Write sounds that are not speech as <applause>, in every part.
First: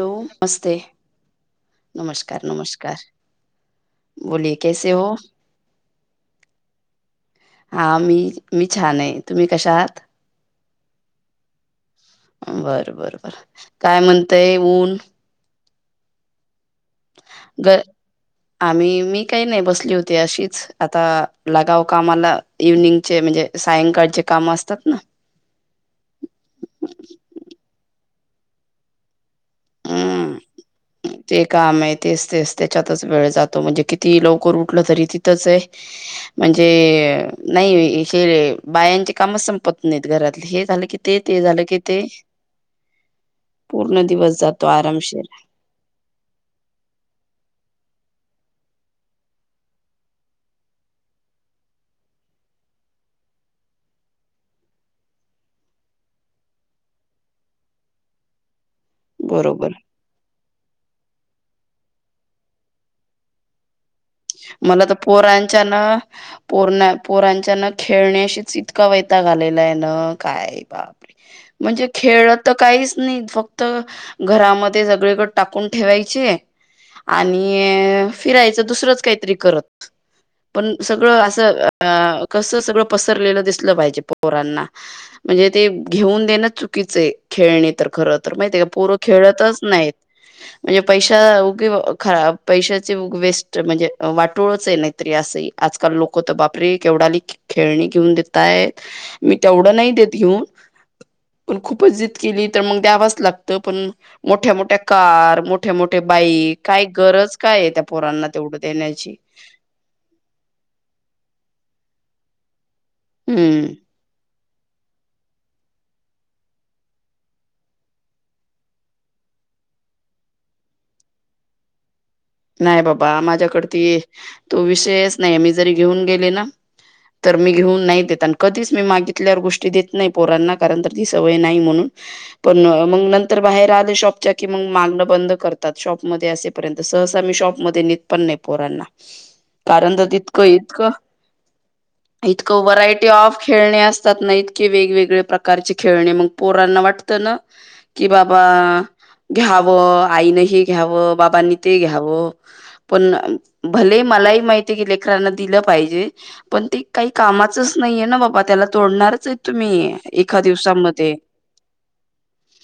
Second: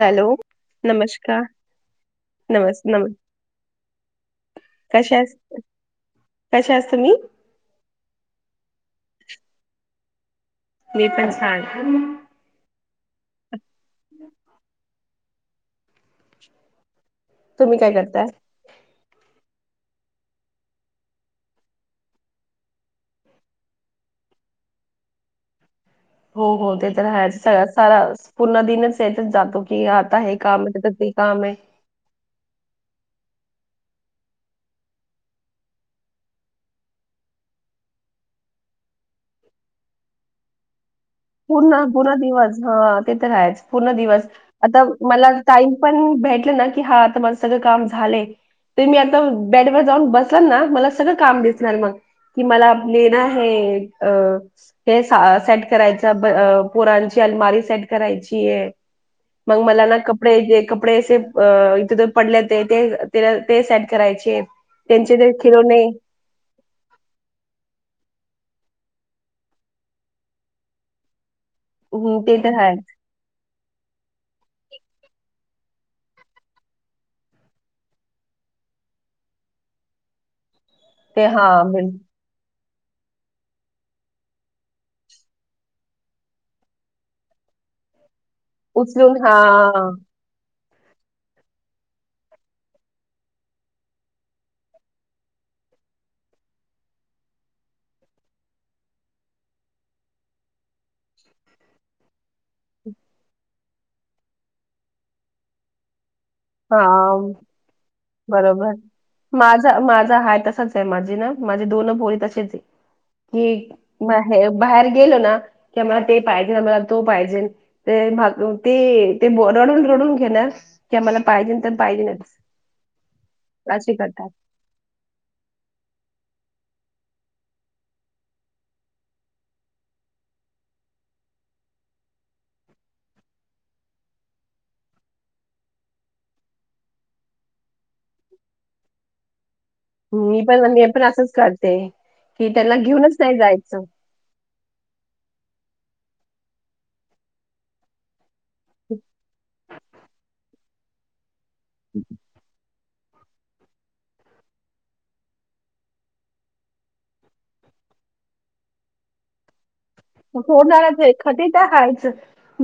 Hello नमस्कार नमस्कार नमस् नमस्कार नम. बोलिये कैसे हो कश कश आस तुम्ही हा मी मी छान हाय तुम्ही कशा आहात. मी पण छान. बर बर बर काय म्हणतय ऊन. ग तुम्ही काय करताय. आम्ही मी काय नाय बसली होती अशीच. आता लागाव कामाला. इव्हनिंगचे मजे सायंकाळचे काम असतात ना. हो हो ते तर हायच सगळं- सारा पूर्ण दिनच ह्यातच जातो की आता हे काम हाय त्या ते काम हाय आमह तेस तेस त्याच्यातच वेळ जातो म्हणजे कितीही लवकर उठलं तरी तिथंच हाय म्हणजे नाय हे बायांचे कामच संपत नाहीत घरातले हे झालं कि- पूर्ण पूर्ण दिवस हा ते तर हायच पूर्ण दिवस आता मला- टाईम पण भेटले ना की हा आता माझ सगळं काम झालंय. ते मी आता बेडवर जाऊन बसन ना मला सगळं काम दिसणार मग. कि मला आपले ना हे अ सेट करायच. पोरोची अलमारी सेट करायची मग बरोबर मला. ना ते जे कपडे असे अ इथ पडले ते ते ते सेट करायचे. मला तर त्यांचे ते पोरांच्या खिलोने ना. पोरना पोरांच्याना खेळण्याशीच इतका वयताग आलेला ना काय बा. म्हणजे हं, खेळ ते तर आहेत काहीच नई फक्त घरामध्ये सगळीकड टाकून ठेवायचे- आणि फिरायचं दुसरंच- कायतरी करत पण सगळ ते हा असं- अ... कसं सगळं पसरलेलं दिसलं पाहिजे पोरांना. म्हणजे ते घेऊन देणं चुकीचय खेळणी तर खरं तर महितय काय पोरं उचलून हा खेळतच नायत. म्हणजे पैशा उगी ख पैशाची उग वेस्ट म्हणजे. वाटोळच हाय नायतरी असंही आजकाल लोक तर बापरे केवढाली खेळणी घेऊन देतायत मी तेवढं नाय देत घीऊन पण खूपच जिद किली तर मग द्यावाच लागतं पण. मोठ्या मोठ्या कार, मोठे मोठे बाईक, काय हा गरज काय त्या पोरांना तेवढ बरोबर. माझा माझा हाय तसाच हाय माझी ना माझी दोन पोरी तशीच हाय कि हम्म बा हे बाहेर गेलो ना की मला ते पाहिजे मला तो पाहिजेल ते ते रडून रडून घेणार की आम्हाला पाहिजे तर पाहिजेलचं नाय बाबा माझ्याकड ते तो विषयच नाय मी जरी घेऊन गेले ना तर, मी घेऊन नाही देत आणि कधीच मी मागितल्यावर गोष्टी देत नाही पोरांना. कारण, तर ती सवय नाही म्हणून. पण, मग नंतर बाहेर आले शॉपच्या की मग मागण बंद करतात. शॉपमध्ये असेपर्यंत स <inaudible> ी शॉप मध्ये नि पण नाही पोरांना. कारण, तर मी तितकं पण मी इतकं, पण असंच करते की इतकं, त्यांना व्हरायटी घेऊनच नाही ऑफ खेळणे जायचं असते. नाहीतके वेगवेगळ प्रकारचे खेळणे. मग पोरांना वाटतं ना. कि बाबा, घ्यावं आईन हे घ्यावं, बाबांनी ते घ्यावं हो. पण भले मलाही माहिती आहे, की लेकरांना दिलं पाहिजे. पण ते काही कामाचच नाहीये ना. बाबा त्याला तोडणारच आहे. तुम्ही एका होणार चा आहे. दिवसामध्ये एखादी तर आहेच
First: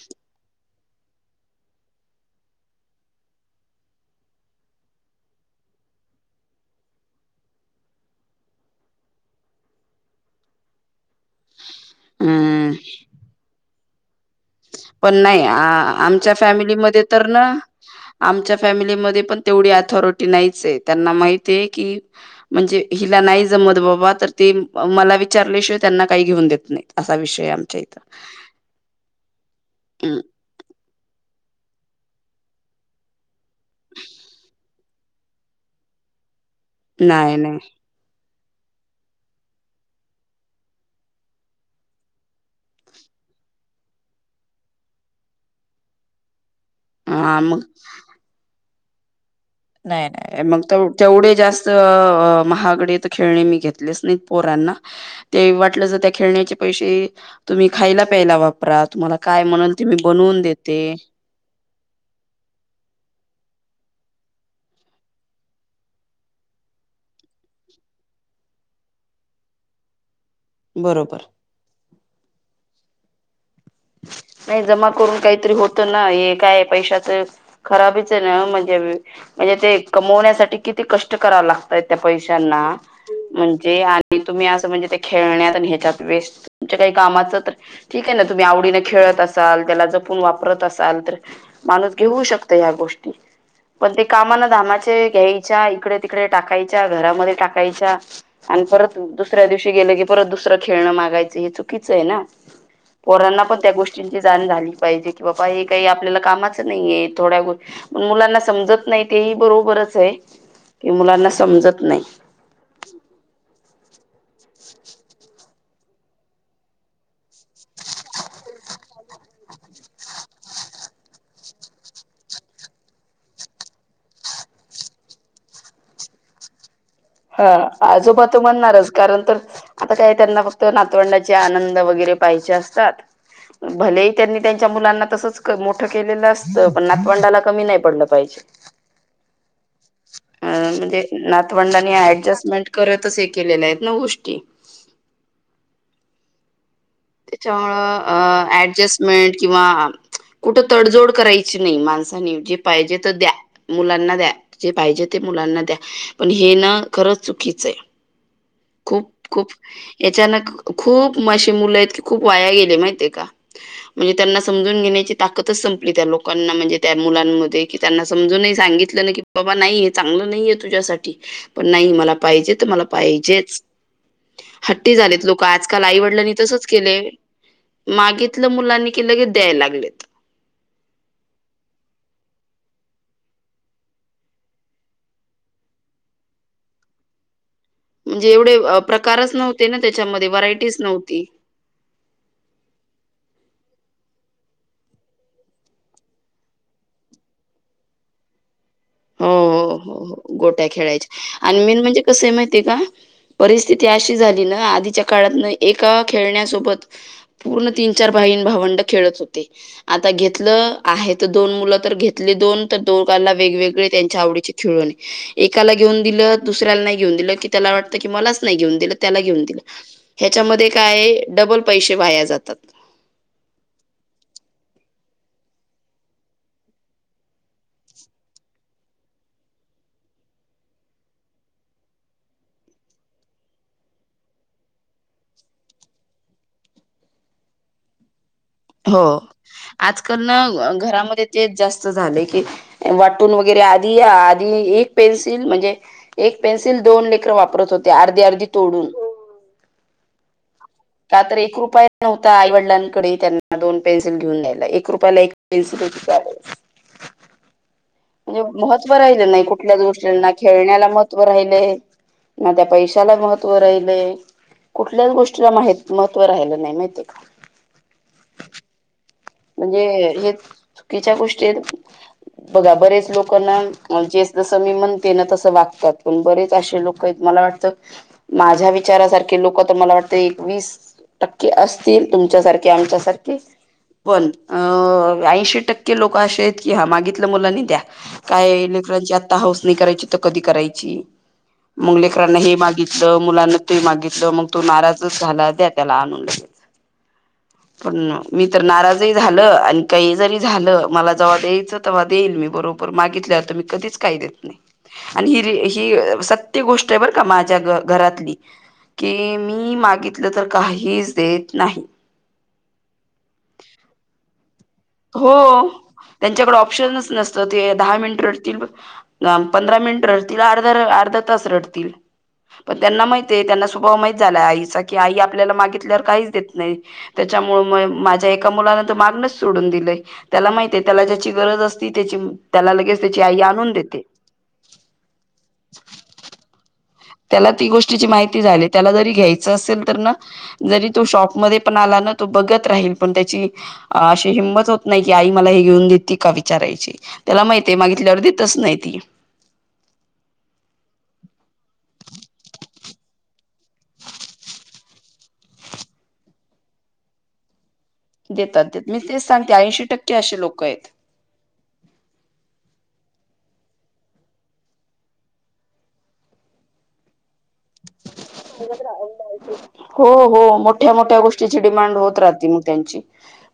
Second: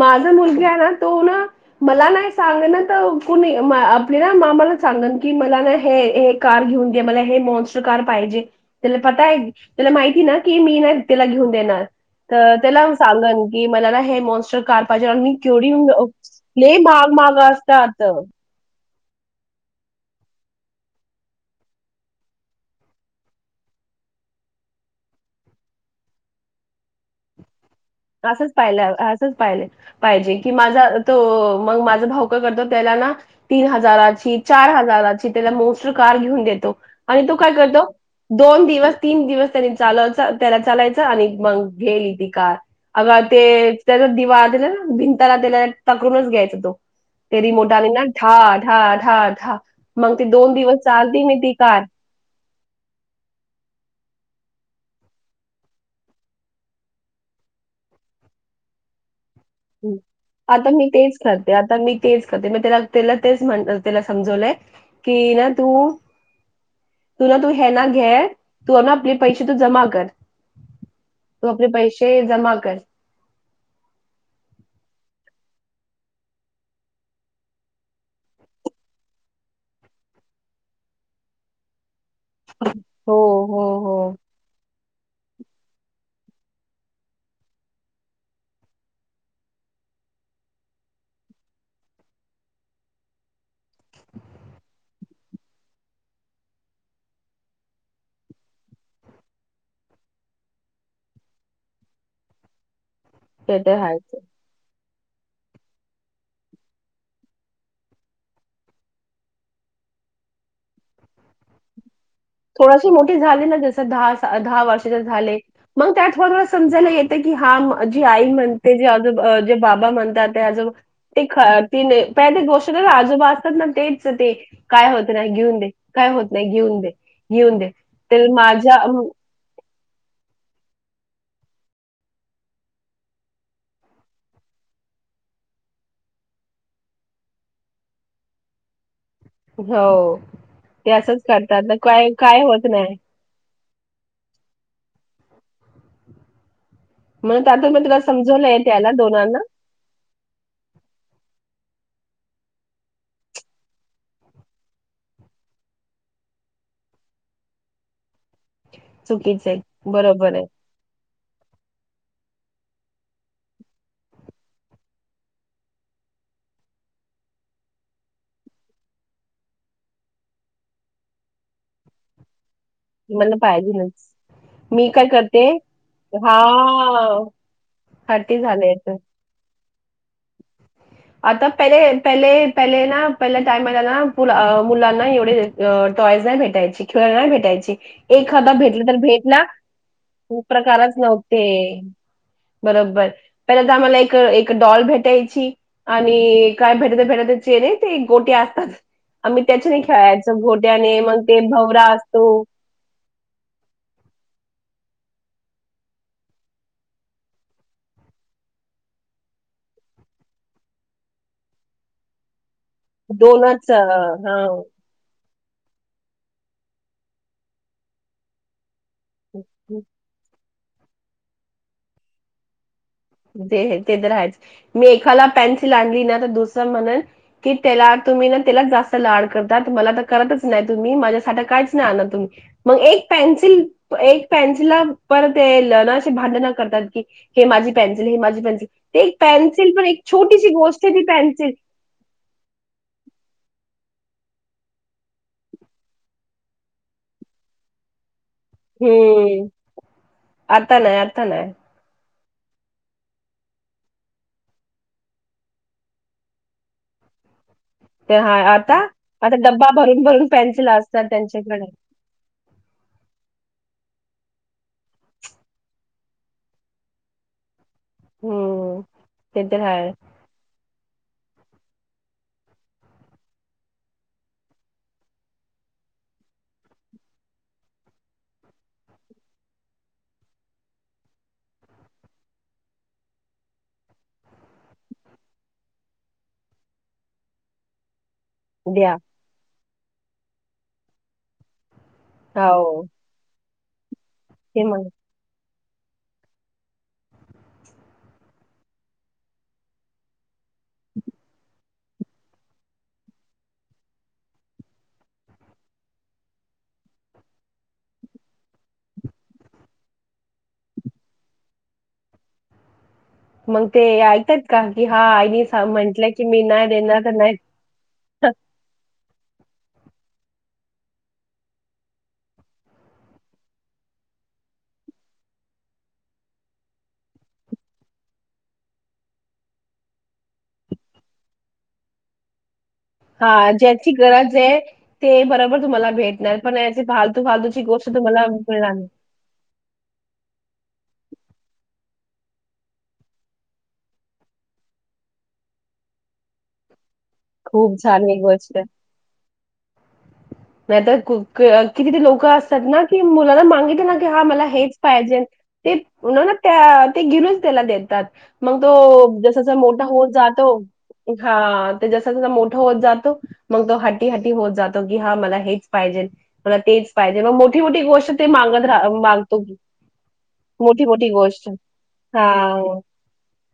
माझं मुलगी आहे ना. तो.. ना... मला नाही सांग ना तर, कुणी आपली ना मामाला सांगन की, मला ना हे कार घेऊन द्या मला. हे मॉन्ट कार पाहिजे. त्याला पता आहे. त्याला माहिती ना की, मी ना त्याला घेऊन देणार. तर, हम्म त्याला सांगन की मला ना, हे मॉन्स्टर का पाहिजे पण आणि मी नाही केवढ आ- आमच्या हे फॅमिलीमध्ये महाग तर माग ना असत. आता आमच्या फॅमिलीमध्ये पण तेवढी अथॉरिटी नाहीच आहे. त्यांना माहीत आहे. की, म्हणजे, हिला नाही जमत बाबा. तर ते मला विचारल्याशिवाय त्यांना काही घेऊन देत नाही. असा विषय आमच्या इथ. असंच पाहिलं, असंच पाहिलं हम्म, पाहिजे. की, माझा तो मग, माझं भाऊ काय करतो. त्याला ना तीन हजाराची. चार हजाराची. त्याला मोस्ट कार घेऊन देतो आणि नाही तो काय नाही करतो. दोन दिवस तीन दिवस त्यांनी चालवच. त्याला चालायचं आणि मग घेईल ती कार. अग ते, त्याचा दिवा त्याला भिंताला त्याला तकरूनच घ्यायचा तो. हा तेरी मग मोडाली ना.. ढढा.. ढा.. ढ... नाही, मग तर तेवढे जास्त महागडे खेळणे, मी घेतले <inaudible> स् नत पोरांना. ते वाटलं ज त्, या खेळण्याचे पैसे तुम्ही खायला प्यायला वापरा. तुम्हाला काय, म्हणून ते मी बनवून देते. साध्या, आता मी तेच करते. मी त्याला तेच म्हला समजवलंय. कि.... ना... तू तु.. ना.. तू.. हे... ना घे.. तू.. ना आपले पैसे तू जमा कर. बरोबर... तू, आपले पैसे जमा कर. नाही, जमा करून काहीतरी होत ना. हे काय पैशाच खराबीच आहे ना. म्हणजे? म्हणजे ते कमवण्यासाठी किती कष्ट कराला. त्या पैशांना, हो हो म्हणजे? हो आणि तुम्ही असं म्हणजे. ते खेळण्यात आणि ह्याच्यात वेस्ट. तुमच्या काही कामाचं तर ठीक आहे. ना त तुम्ही आवडीने खेळत असाल, त्याला जपून वापरत असाल, तर माणूस, घेऊ शकत या गोष्टी. पण, ते कामाना धामाचे घ्यायच्या. इकडे, तिकडे, टाकायच्या. घरामध्ये टाकायच्या. आणि परत दुसऱ्या दिवशी गेलं की, परत दुसरं खेळणं मागायचं. हे चुकीचं आहे ना? पोरांना पण, ते त्या तर आहेच गोष्टींची जाण झाली पाहिजे, की बाबा हे काही आपल्याला कामाच नाहीये. थोड्या ग पण मुलांना समजत नाही. तेही बरोबरच आहे. की, मुलांना समजत नाही. थोडशी मोठी झाली ना. जसं दहा दहा वर्षा ज झाले. मग, त्यात थोडं थोडं समजायला येते की, हा जी आई म्हणते, जी अज जे बाबा म्हणतात, ते अज ते ख ती नाही. प ते गोष्ट आजोबा असतात ना. तेच ते. काय होत नाही घेऊन दे, काय होत नाही घेऊन दे. हा घेऊन दे आजोबा ते माझ्या तुम्हणणारच अम, कारण तर आता काय त्यांना फक्त नातवंडाचे आनंद वगैरे पाहिचेे असतात. भलेही त्यांनी त्यांच्या मुलांना तसच मोठं केलेलं असतं पण नातवंडाला कमी नाही पडलं पाहिजे. <inaudible> हो ते असंच करतात. आणि काय काय होत ऍडजस्टमेंट नाही करतच हे केलेले आहेत ना गोष्टी. म्हणून त्यातून मी तुला त्याच्यामुळं अ समजवलंय त्याला ऍडजस्टमेंट दोनांना किंवा कुठं तडजोड करायची नाही माणसानी जे पाहिजे ते द्या. मुलांना द्या जे पाहिजे ते मुलांना द्या पण हे न खरंच चुकीचं आहे. खूप चुकीच खूप आहे बरोबर आहे याचानक खूप मशी मुलं आहेतत खूप वाया गेले माहित आहे का. म्हणजे त्यांना समजून घेण्याची ताकदच संपली त्या लोकांना म्हणजे त्या मुलांमध्ये. की त्यांना समजूनही सांगितलं नाही की बाबा नाही हे चांगलं नाहीये तुझ्यासाठी. पण नाही मला पाहिजे तर मला पाहिजेत. पाहिजेच. हट्टी झालेत लोक आजकाल आईवडलांनी हा तसच केले. साठी मागितलं झाले मुलांनी याचं. की लगेच द्याय लागले. <inaudible> आता पले पले पहिले ना पहिल्या टायमला ना मुलांना एवढे अ टॉयज नाही भेटयची, खेळ नाही भेटायची. म्हणजे एखादा एवढे अ भेटला तर प्रकारच भेटला नव्हते ना त्याच्यामध्ये व्हरायटीच प्रकारच नव्हती. नव्हते. बरोबर पहिले तर आम्हाला एक एक डॉल भेट टायची आणि काय भेटत भेटत चेर आहे ते गोटी असतात हो आम्ही हो त्याच्याने हो खेळायच हो घोट्याने मग ते भवरा असतो. ते काय. परिस्थिती अशी झाली ना आधीच्या काळात न एका खेळण्यासोबत. पूर्ण तीन-चार भाईं भावंड खेळत होती. आता घेतलं आहे ते दोन मुलं तर घेतली दोन. तर दोघांना दोनच हा वेगवेगळे त्यांच्या हा. आवडीचे एकाला घेऊन दिलं दुसऱ्याला नाहीे घेऊन दिलं की त्याला वाटत की मलाच नाहीे घेऊन दिलं त्याला घेऊन दिलं ह्याच्यामध्ये काय डबल पैसे वाया जातात. ते ते तर आहेच मी एखकाला पेन्सिल आणली ना तर दुसरं म्हणे कि त्याला तुम्ही ना त्याला जास्त लाड करता मला तर करतच नाही तुम्ही माझ्यासाठी काहीच नाही ना तुम्ही. मग एक पेन्सिल एक पेन्सिल पर ते ल नाे भांडण करतात की हे माझी पेन्सिल हे माझी पेन्सिल. ते हो. एक पेन्सिल पण एक छोटीशी गोष्ट आहे ती पेन्सिल झालं की वाटून वगैरे आधी, आधी एक पेन्सिल म्हणजे एक पेन्सिल दोन लेकर वापरत होते आर्धी आर्धी तोडून. हम्म. आतान का तर एक रुपय नव्हता आईवडिलांकडे त्यांना दोन पेन्सिल घेऊन न्यायला एक रुपयाला एक पेन्सिल त्या आहे. ते हा म्हणजे आता महत्त्व राहिले आता नाही डब्बा कुठल्याच भरून भरून गोष्टींना पेन्सिल खेळण्याला असतात महत्त्व त्यांच्याकडे राहिलेय. ना त्या पैशाला महत्त्व राहिलय. कुठल्याच गोष्टीला माहित महत्त्व राहिलं नाही माहितय का? हो. म्हणजे हे चुकीच्या गोष्टी बघा बरेच लोक ना जे जसं मी म्हणते ना, तसं वागतात. पण बरेच असे लोक मला वाटतं, माझ्या विचारासारखे लोक तर मला वाटतं एकवीस टक्के असतील, तुमच्यासारखे आमच्यासारखे. पण अं ऐंशी टक्के लोक असे आहेत, की हा मागितल्या मुलांनी द्या. काय द्या लेकरांची आता हाऊस नाही करायची तर कधी करायची. मग लेकरांनं हे हो मागितलं मुलांना ते मागितलं मग तो नाराज झाला, द्या त्याला आणून. पण मी तर नाराजही झालं आणि काही जरी झालं, मला जव्हा द्यायचं तेव्हा देईल मी बरोबर. मागितल्यावर तर मी कधीच काही देत नाही. आणि ही ही सत्य गोष्ट आहे बरं का, माझ्या घरातली. की मी मागितलं तर काहीच देत नाही. मग ते ऐकतात का? की हा आईने हो म्हटलंय की मी त्यांच्याकडे नाही देणार ऑप्शनच तर नाही. नसतं ते दहा मिनिट रडतील, पंधरा मिनिट रडतील, अर्ध अर्धा तास रडतील. पण त्यांना माहितेय, त्यांना स्वभाव माहीत झालाय आईचा, की आई आपल्याला मागितल्यावर काहीच देत नाही. त्याच्यामुळे म माझ्या एका मुलान तर मागणच सोडून दिलंय. त्याला माहितय त्याला ज्याची गरज असती, त्याची त्याला लगेच त्याची आई हा, आणून ज्याची देते. गरज आहे, ते बरोबर तुम्हाला भेटणार. पण याची फालतू, फालतूची गोष्ट तुम्हाला मिळणार नाही. यचं असेल तर ना, जरी तो शॉप मध्ये पण आला, ना तर तो बघत राहील. पण त्याची अ अशी हिंमत होत नाही, की आई मला हे घेऊन देती का विचारायची. त्याला माहितीये, खूप छान मागितल्या वर ही गोष्ट देतच नाही ती. नाही तर, किती ते लोकं असतात ना, की मुलांन मागितल ना की, हा मला हेच पाहिजे ते मग ना त्या, ते घेऊनच त्याला देतात. मग देतात देत मी तो, तेच जस सांगते जसा मोठा ऐंशी होत टक्के असे जातो लोक आहेत. हा, ते जसं जसं मोठं होत जातो, मग तो हटी हटी होत जातो, की हा, मला हेच पाहिजेल. मला तेच पाहिजे, मग मोठी मोठी गोष्ट ते मागत राह मागतो. <inaudible> मोठी मोठी गोष्ट छोटी छोटी डिमांड होत मग राहते हां, त्यांची.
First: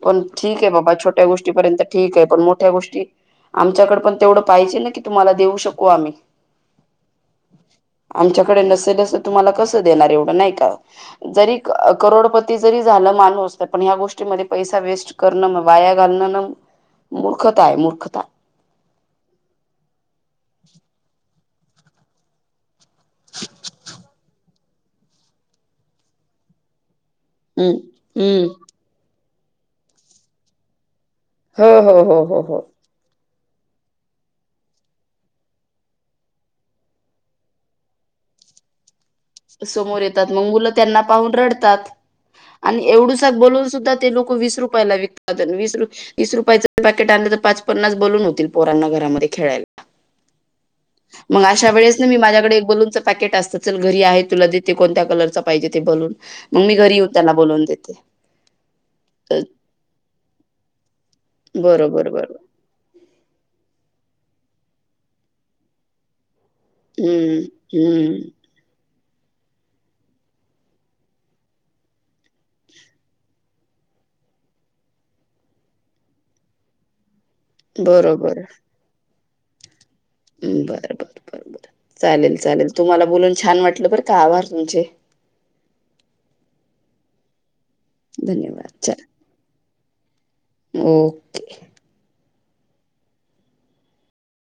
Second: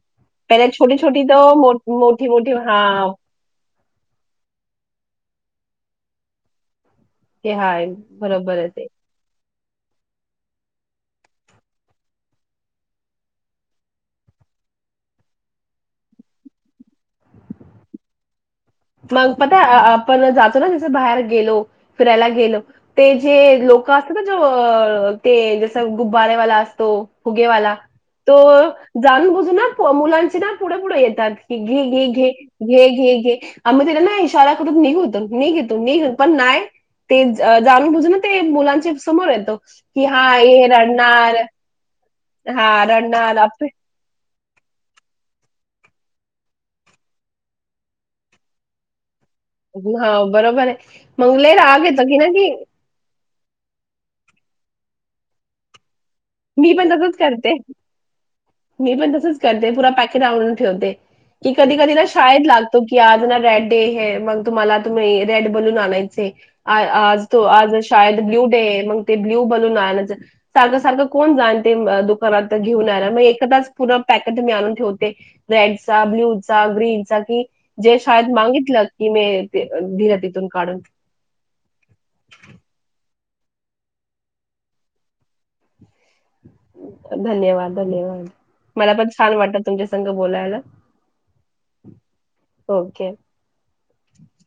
पन पहिले ठीके बाबा छोटी-छोटी छोट्या गोष्टी तर मो पर्यंत ठीक आहे. पण मोठी-मोठी मोठ्या गोष्टी, हां, आमच्याकडे पण तेवढं पाहिजे ना की तुम्हाला देऊ शकू आम्ही. ते हाय, बरोबर आहे ते. कसं तुम्हाला कसं देणार एवढं, नाही का. जरी करोडपती जरी झालं माणूस, तरी पण ह्या गोष्टीमध्ये पैसा वेस्ट करणं मग वाया घालणं ना, मूर्खता आहे मूर्खता. मग पता आपण जातो ना तिथं बाहेर गेलो, फिरायला गेलो ते जे लोकं असतं ना जो, ते जसं गुब्बारेवाला असतो. हम्म फुगेवाला, तो हम्म जाणून बुजून ना मुलांचे ना, पुढे पुढे येतात. घे हो हो घ हो घे हो हो घे घे घे. आम्ही त्याला ना, इशारा करून निघ इथून, निघ इथून, पण नाही. ते जाणून बुजून ना, ते मुलांच्या समोर येतो, समोर की येतात हा मग ये मुलं त्यांना पाहून रडणार रडतात हां आणि एवढूसा रडनार बोलून असं सुद्धा ते लोक वीस रुपयाला विकतात, अन विस रूपये वीस रुपयाचं पॅकेट आनलं तर, पाच पन्नास बलून होतील पोरांना घरामध्ये खेळायला. हा बरोबर आहे, मग लय अशा राग वेळेस येतो की मी ना, कि माझ्याकडे एक बलूनचं पॅकेट असतं. चल घरी आहे, तुला देते कोणत्या कलरचा पाहिजे ते बलून. मग मी पण घरी येऊन तसंच त्याला करते बोलवून देते. मी पण तसच करते, पुरा पॅकेट आणून ठेवते की कधी कधी ना बरोबर बरोबर शाळेत लाग तो की आज ना रेड डे है मग तुम्हाला तुम्ही रेड बनून आणायचय. आज हम्म तो आज शाळेत हम्म ब्ल्यू डे आहे, मग ते ब्लू बनवून आनायचय सारखं सारखं कोण जान ते दुकानात घेऊन याला, मग एकदाच पुर्ण पॅकेट मी आणून ठेवते. रेडचा, ब्ल्यू चा, ग्रीनचा की जे शाळेत बरोबर मागितलं की मे ते तिथून काढून बर बर बर बर चालेल चालेल, तुम्हाला बोलून छान वाटलं बर का आभार तुमचे. धन्यवाद धन्यवाद मला पण छान वाटत तुमच्या संग बोलायला. Okay okay.